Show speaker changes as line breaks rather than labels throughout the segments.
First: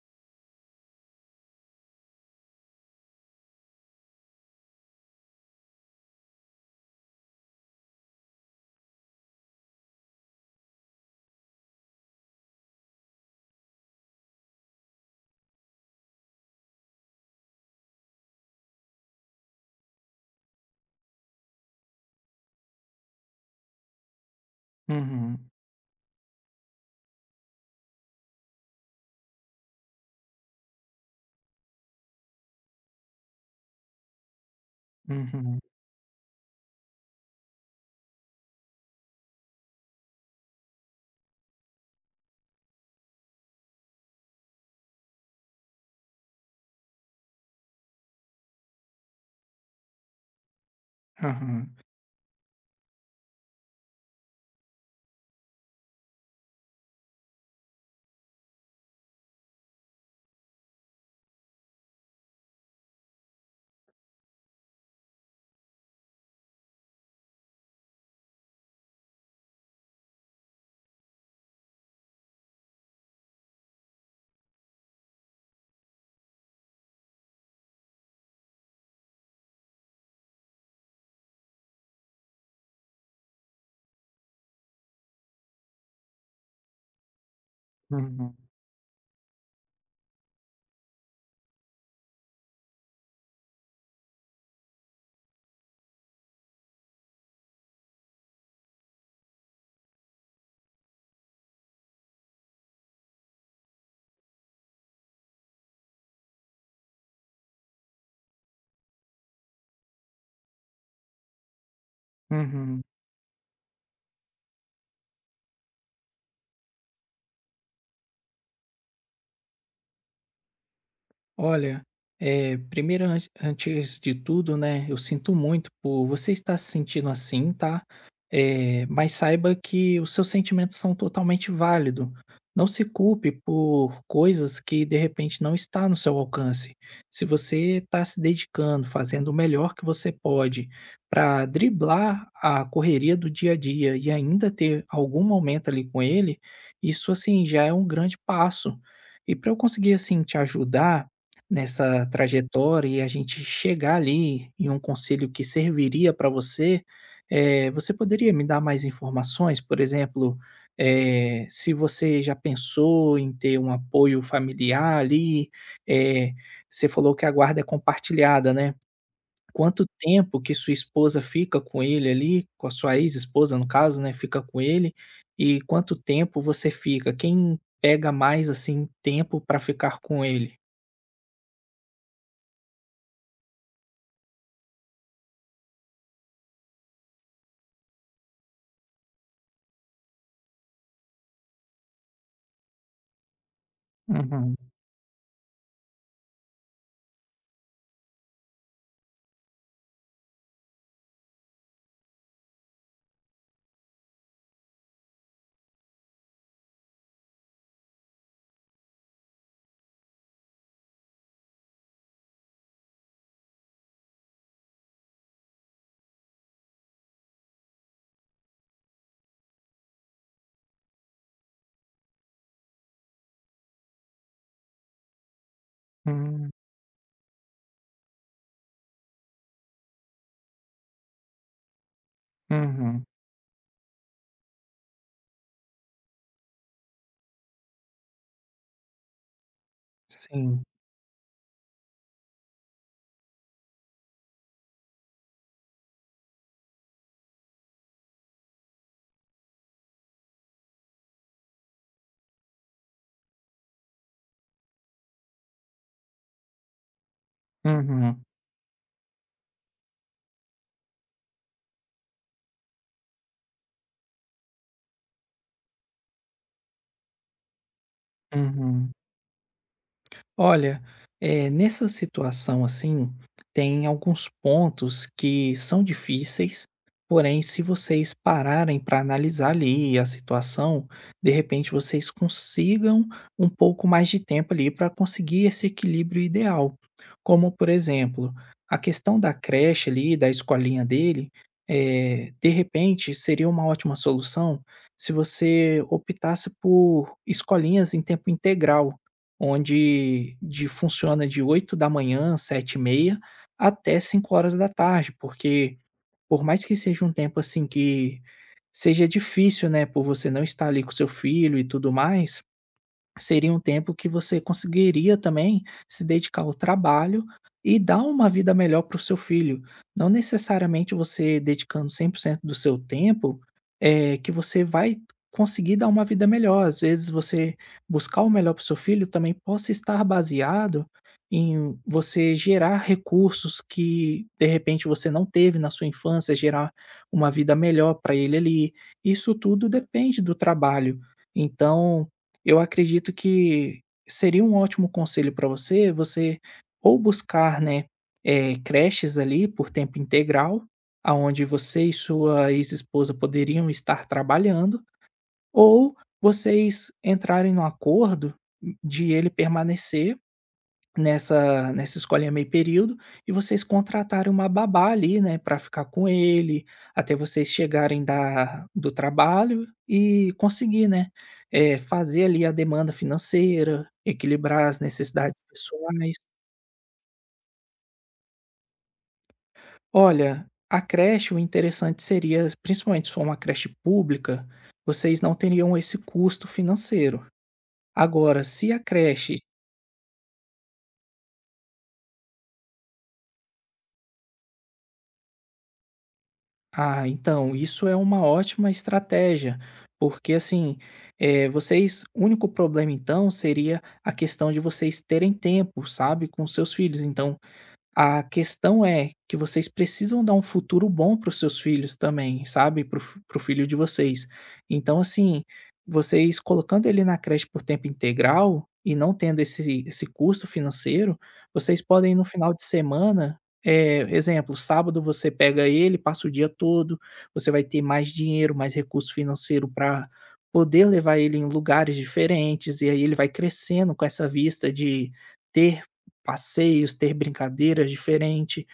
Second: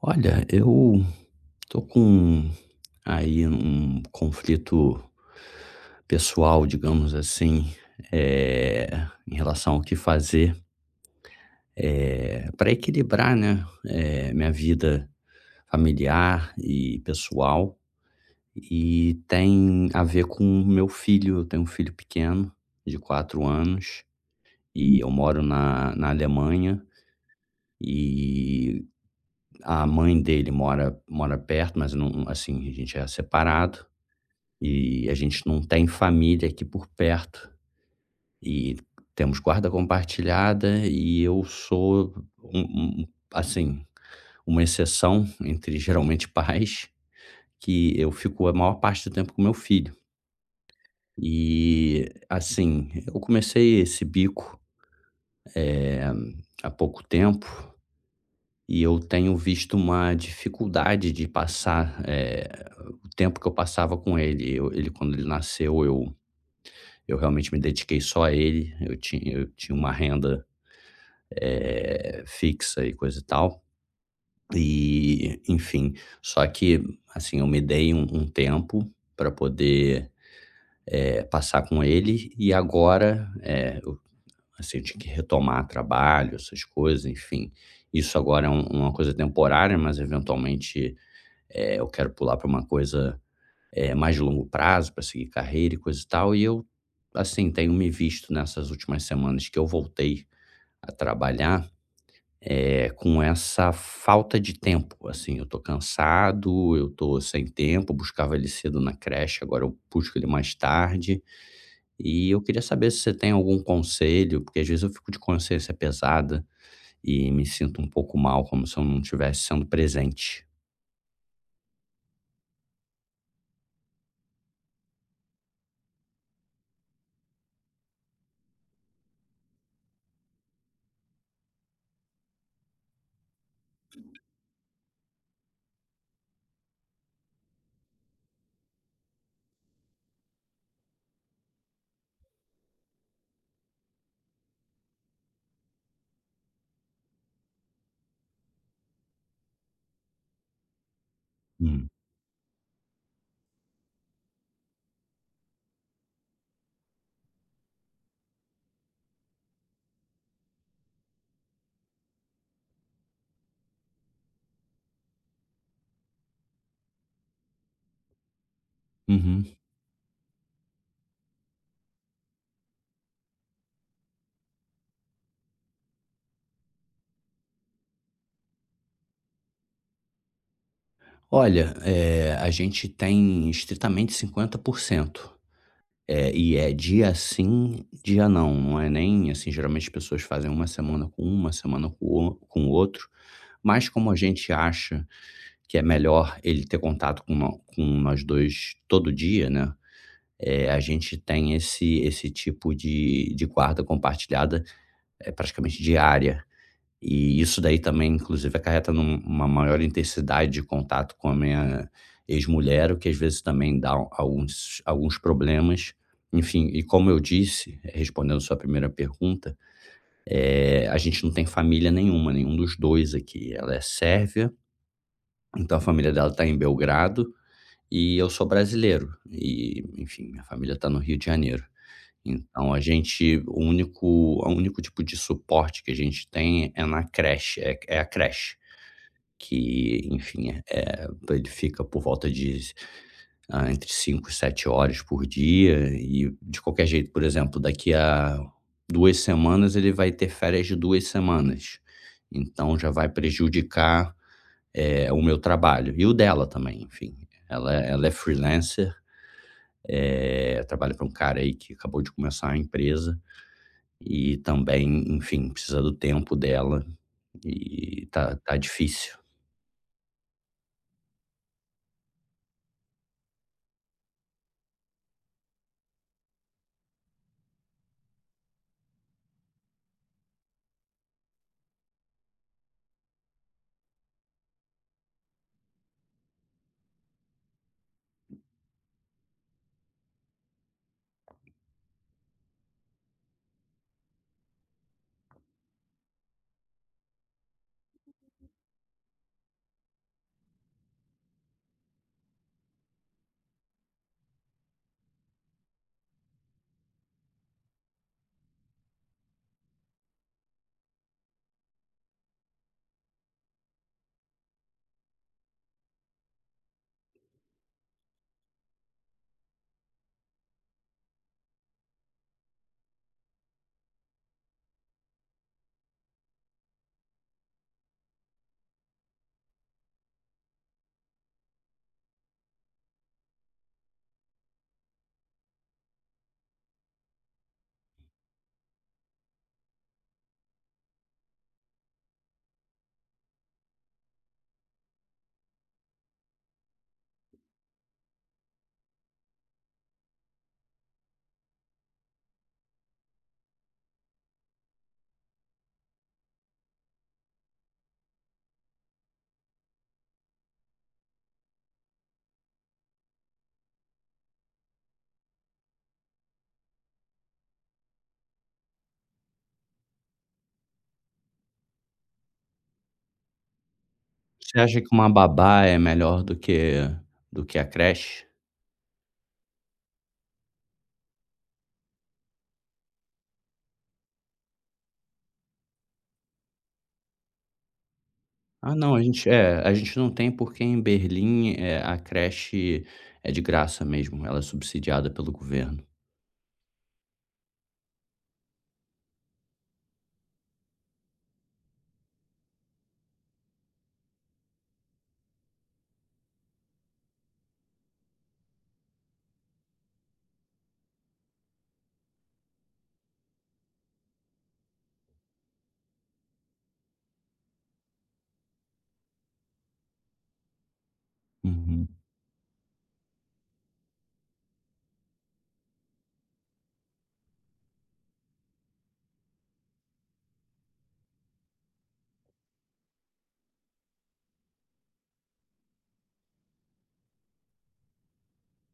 Olha, eu tô com aí um conflito pessoal, digamos assim, eh, em relação ao que fazer, para equilibrar, né, minha vida familiar e pessoal. E tem a ver com o meu filho. Eu tenho um filho pequeno de 4 anos e eu moro
Uhum,
na Alemanha, e a mãe dele mora perto, mas não assim, a gente é separado e a gente não
uhum,
tem família aqui por perto e temos guarda compartilhada e eu sou um um assim, uma exceção entre geralmente pais, que eu fico a maior parte do tempo com meu filho.
aham,
E, assim, eu comecei esse bico, eh, há pouco tempo. Eu tenho visto uma dificuldade de passar, o tempo que eu passava com ele. Eu Ele quando ele nasceu, eu realmente me dediquei só a ele. Eu tinha uma renda, fixa e coisa e tal. E, enfim, só que, assim, eu me dei um tempo para poder, passar com ele e agora, assim, eu tinha que retomar trabalho, essas coisas, enfim. Isso
uhum,
agora é uma coisa temporária, mas eventualmente eu quero pular para uma coisa, mais de longo prazo, para seguir carreira e coisa e tal. E eu, assim, tenho me visto nessas últimas semanas que eu voltei a trabalhar, com essa falta de tempo, assim, eu tô cansado, eu tô sem tempo, buscava ele cedo na creche, agora eu busco ele mais tarde. E eu queria
uhum.
saber se você tem algum conselho, porque às vezes eu fico de consciência pesada e me sinto um pouco mal, como se eu não estivesse sendo presente.
Olha, primeiro, antes de tudo, né, eu sinto muito por você estar se sentindo assim, tá? Mas saiba que os seus sentimentos são totalmente válidos. Não se culpe por coisas que de repente não está no seu alcance. Se você está se dedicando, fazendo o melhor que você pode para driblar a correria do dia a dia e ainda ter algum momento ali com ele, isso assim já é um grande passo. E para eu conseguir assim te ajudar,
Hum.
nessa trajetória e a gente chegar ali em um conselho que serviria para você, você poderia me dar mais informações? Por exemplo, se você já pensou em ter um apoio familiar ali, eh, você falou que a guarda é compartilhada, né?
Uhum.
Quanto tempo que sua esposa fica com ele ali, com a sua ex-esposa no caso, né, fica com ele, e quanto tempo você fica? Quem pega mais assim tempo para ficar com ele?
Olha, a gente tem estritamente 50%, e é dia sim, dia não, não é nem assim, geralmente as pessoas fazem uma semana com um, uma semana com o outro, mas como a gente
Uhum.
acha que é melhor ele ter contato com nós 2 todo dia, né, a gente tem esse tipo de guarda compartilhada, é praticamente diária. E isso daí também, inclusive, acarreta numa maior intensidade de contato com a minha ex-mulher, o que às vezes também dá alguns problemas. Enfim, e como eu disse, respondendo sua primeira pergunta, a gente não tem família nenhuma, nenhum dos 2 aqui. Ela é sérvia, então a família dela está
Hum.
em Belgrado, e eu sou brasileiro. E, enfim, minha família está no Rio de Janeiro. Então a
Uhum,
gente o único tipo de suporte que a gente tem é na creche, é a creche que, enfim,
sim.
ele fica por volta de, entre 5 e 7 horas por dia e, de qualquer jeito, por exemplo, daqui a 2 semanas ele vai ter férias de 2 semanas, então já vai prejudicar, o meu trabalho e o dela também, enfim. Ela é
Uhum,
freelancer, trabalha para um cara aí que acabou de começar a empresa e também, enfim, precisa do tempo dela e tá
uhum.
difícil.
Olha, nessa situação assim, tem alguns pontos que são difíceis, porém, se vocês pararem para analisar ali a situação, de repente vocês consigam um pouco mais de tempo ali para conseguir esse equilíbrio ideal. Como, por exemplo, a questão da creche ali, da escolinha dele, de repente seria uma ótima solução se você optasse por escolinhas em tempo integral onde de funciona de 8 da manhã 7:30 até 5 horas da tarde, porque por mais que seja um tempo, assim, que seja difícil, né, por você não estar ali com seu filho e tudo mais, seria um tempo que você conseguiria também se dedicar ao trabalho e dar uma vida melhor para o seu filho. Não necessariamente você dedicando 100% do seu tempo, que você vai conseguir dar uma vida melhor. Às vezes você buscar o melhor para o seu filho também possa estar baseado em você gerar recursos que de repente você não teve na sua infância, gerar uma vida melhor para ele ali. Isso tudo depende do trabalho. Então eu acredito que seria um ótimo conselho para você, você ou buscar, né, creches ali por tempo integral, aonde você e sua ex-esposa poderiam estar trabalhando, ou vocês entrarem no acordo de ele permanecer nessa escolinha meio período, e vocês contrataram uma babá ali, né, para ficar com ele, até vocês chegarem da do trabalho e conseguir, né, fazer ali a demanda financeira,
Você
equilibrar
acha
as
que uma
necessidades
babá é
pessoais.
melhor do que a creche?
Olha, a creche, o interessante seria, principalmente se for uma creche pública, vocês não teriam esse custo financeiro. Agora, se
Ah,
a
não,
creche...
a gente não tem porque em Berlim, a creche é de graça mesmo, ela é subsidiada pelo governo.
Ah, então, isso é uma ótima estratégia, porque assim, vocês, o único problema então seria a questão de vocês terem tempo, sabe, com seus filhos. Então, a questão é que vocês precisam dar um futuro bom para os seus filhos também, sabe, para o filho de vocês. Então, assim, vocês colocando ele na creche por tempo integral e não tendo esse custo financeiro, vocês
Uhum.
podem no final de semana, exemplo, sábado você pega ele, passa o dia todo, você vai ter mais dinheiro, mais recurso financeiro para poder levar ele em lugares diferentes, e aí ele vai crescendo com essa vista de ter passeios, ter brincadeiras diferentes.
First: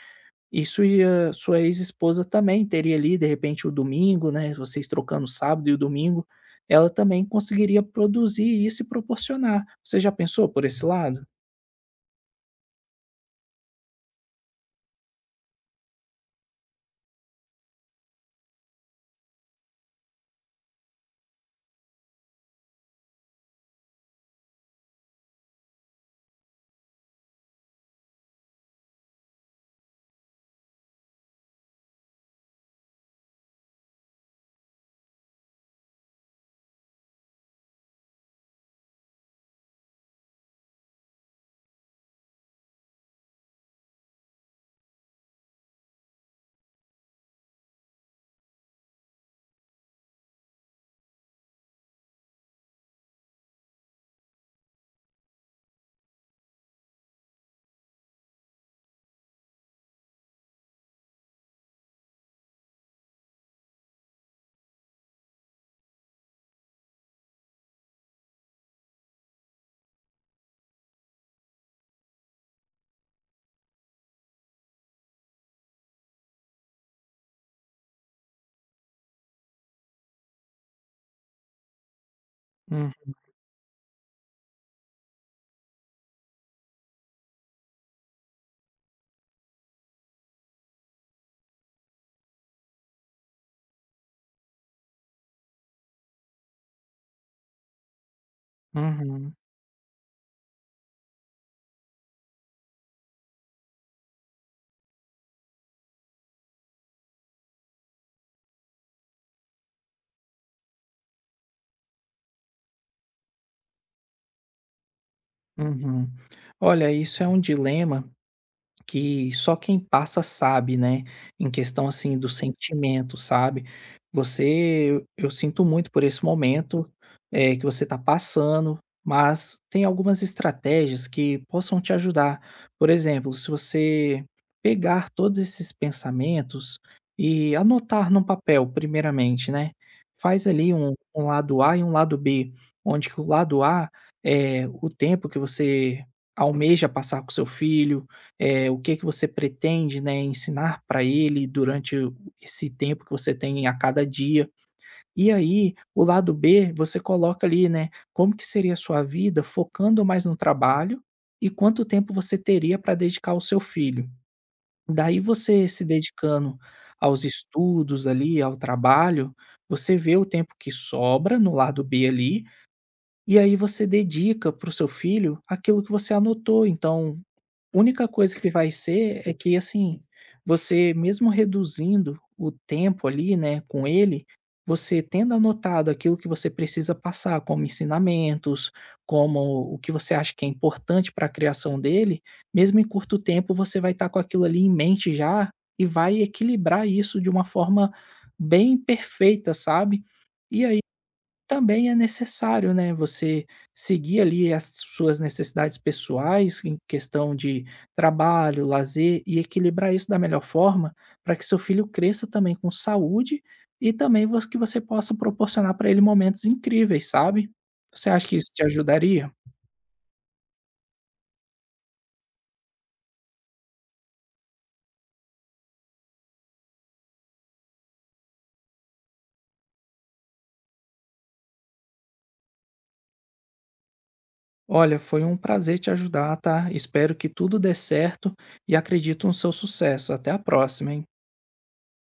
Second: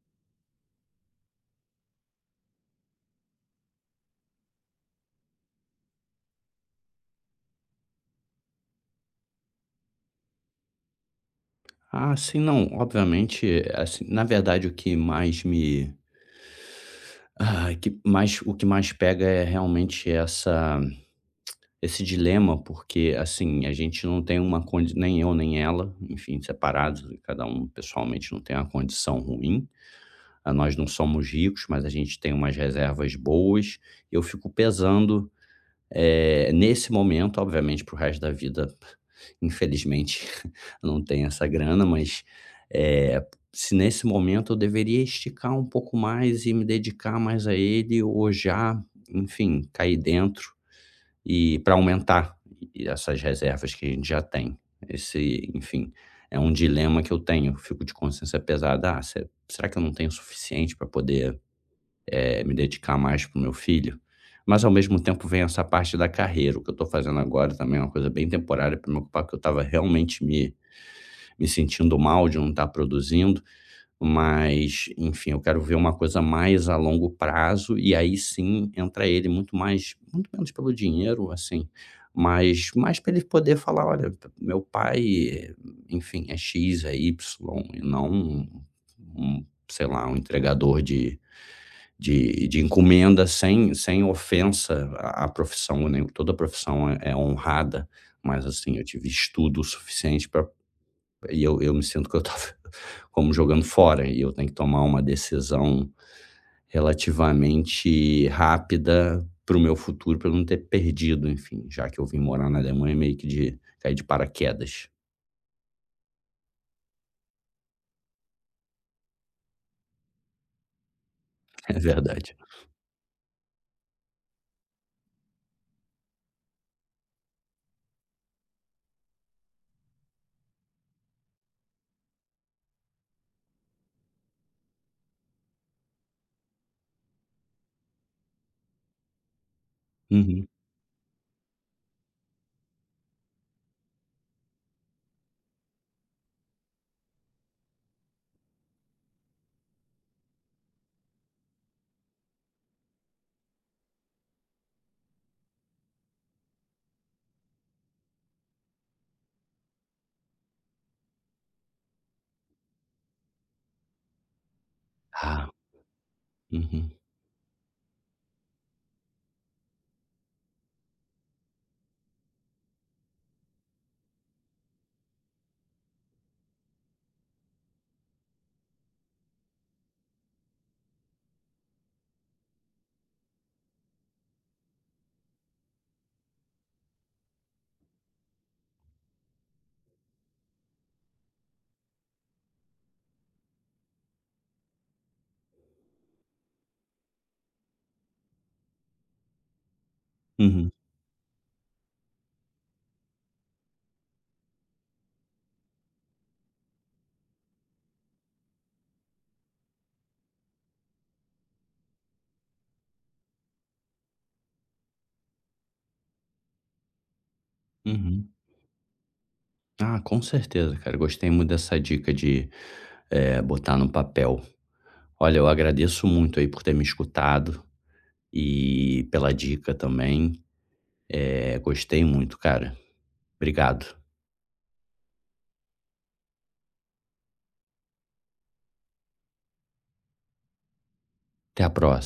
Isso e a sua ex-esposa também teria ali, de repente, o domingo, né? Vocês trocando o sábado e o domingo, ela também conseguiria produzir isso e proporcionar. Você já pensou por esse lado?
Ah, sim, não, obviamente, assim, na verdade o que mais me ah, que mais o que mais pega é realmente essa esse dilema, porque, assim, a gente não tem uma condi nem eu nem ela, enfim, separados, cada um pessoalmente não tem uma condição ruim. Ah, nós não somos ricos, mas a gente tem umas reservas boas. Eu fico pesando, nesse momento, obviamente, para o resto da vida, infelizmente, eu não tenho essa grana, mas, eh, se nesse momento eu deveria esticar um pouco mais e me dedicar mais a ele ou já, enfim, cair dentro e para aumentar e essas reservas que a gente já tem. Esse, enfim, é um dilema que eu tenho, fico de consciência pesada: "Ah, se é, será que eu não tenho o suficiente para poder me dedicar mais pro meu filho. Mas ao mesmo tempo vem essa parte da carreira. O que eu estou fazendo agora também é uma coisa bem temporária para me ocupar, porque eu estava realmente me sentindo mal de não estar produzindo. Mas, enfim, eu quero ver uma coisa mais a longo prazo, e aí sim entra ele muito mais, muito menos pelo dinheiro, assim, mas
Hum,
mais para ele poder falar, olha, meu pai, eh, enfim, é X, é Y, e não um, sei lá, um entregador de encomenda sem ofensa à profissão, né, toda profissão é honrada, mas, assim, eu tive
Uhum,
estudo suficiente para e eu me sinto que eu estava como jogando fora, e eu tenho que tomar uma decisão relativamente rápida para o meu futuro, para eu não ter perdido, enfim, já que eu vim morar na Alemanha meio que de cair de paraquedas.
uhum. Olha, isso é um dilema que só quem passa sabe, né, em
É
questão, assim, do
verdade.
sentimento, sabe. Você Eu sinto muito por esse momento, que você está passando, mas tem algumas estratégias que possam te ajudar. Por exemplo, se você pegar todos esses pensamentos e anotar num papel primeiramente, né. Faz
Uhum.
ali um lado A e um lado B, onde que o lado A é o tempo que você almeja passar com seu filho, é o que que você pretende, né, ensinar para ele durante o esse tempo que você tem a cada dia. E aí, o lado B, você coloca ali, né, como que seria a sua vida focando mais no trabalho e quanto tempo você teria para dedicar ao seu filho. Daí
Ah,
você se dedicando
uhum,
aos estudos ali, ao trabalho, você vê o tempo que sobra no lado B ali, e aí você dedica para o seu filho aquilo que você anotou. Então, única coisa que vai ser é que, assim, você mesmo reduzindo o tempo ali, né, com ele, você tendo anotado aquilo que você precisa passar como ensinamentos, como o que você acha que é importante para a criação dele, mesmo em curto tempo você vai estar com aquilo ali em mente já e vai equilibrar isso de uma forma bem perfeita, sabe. E
uhum,
aí também é necessário, né, você seguir ali as suas necessidades pessoais em questão de trabalho, lazer e equilibrar isso da melhor forma, para que seu filho cresça também com saúde e também vo que você possa proporcionar para ele momentos incríveis, sabe. Você acha
uhum.
que isso te ajudaria?
Ah, com certeza, cara, gostei muito dessa dica de botar no papel. Olha, eu agradeço muito aí por ter me escutado e pela dica também. Gostei muito, cara. Obrigado.
Olha, foi um prazer te ajudar, tá. Espero que tudo dê certo e acredito no seu sucesso. Até a próxima, hein.
Até a próxima.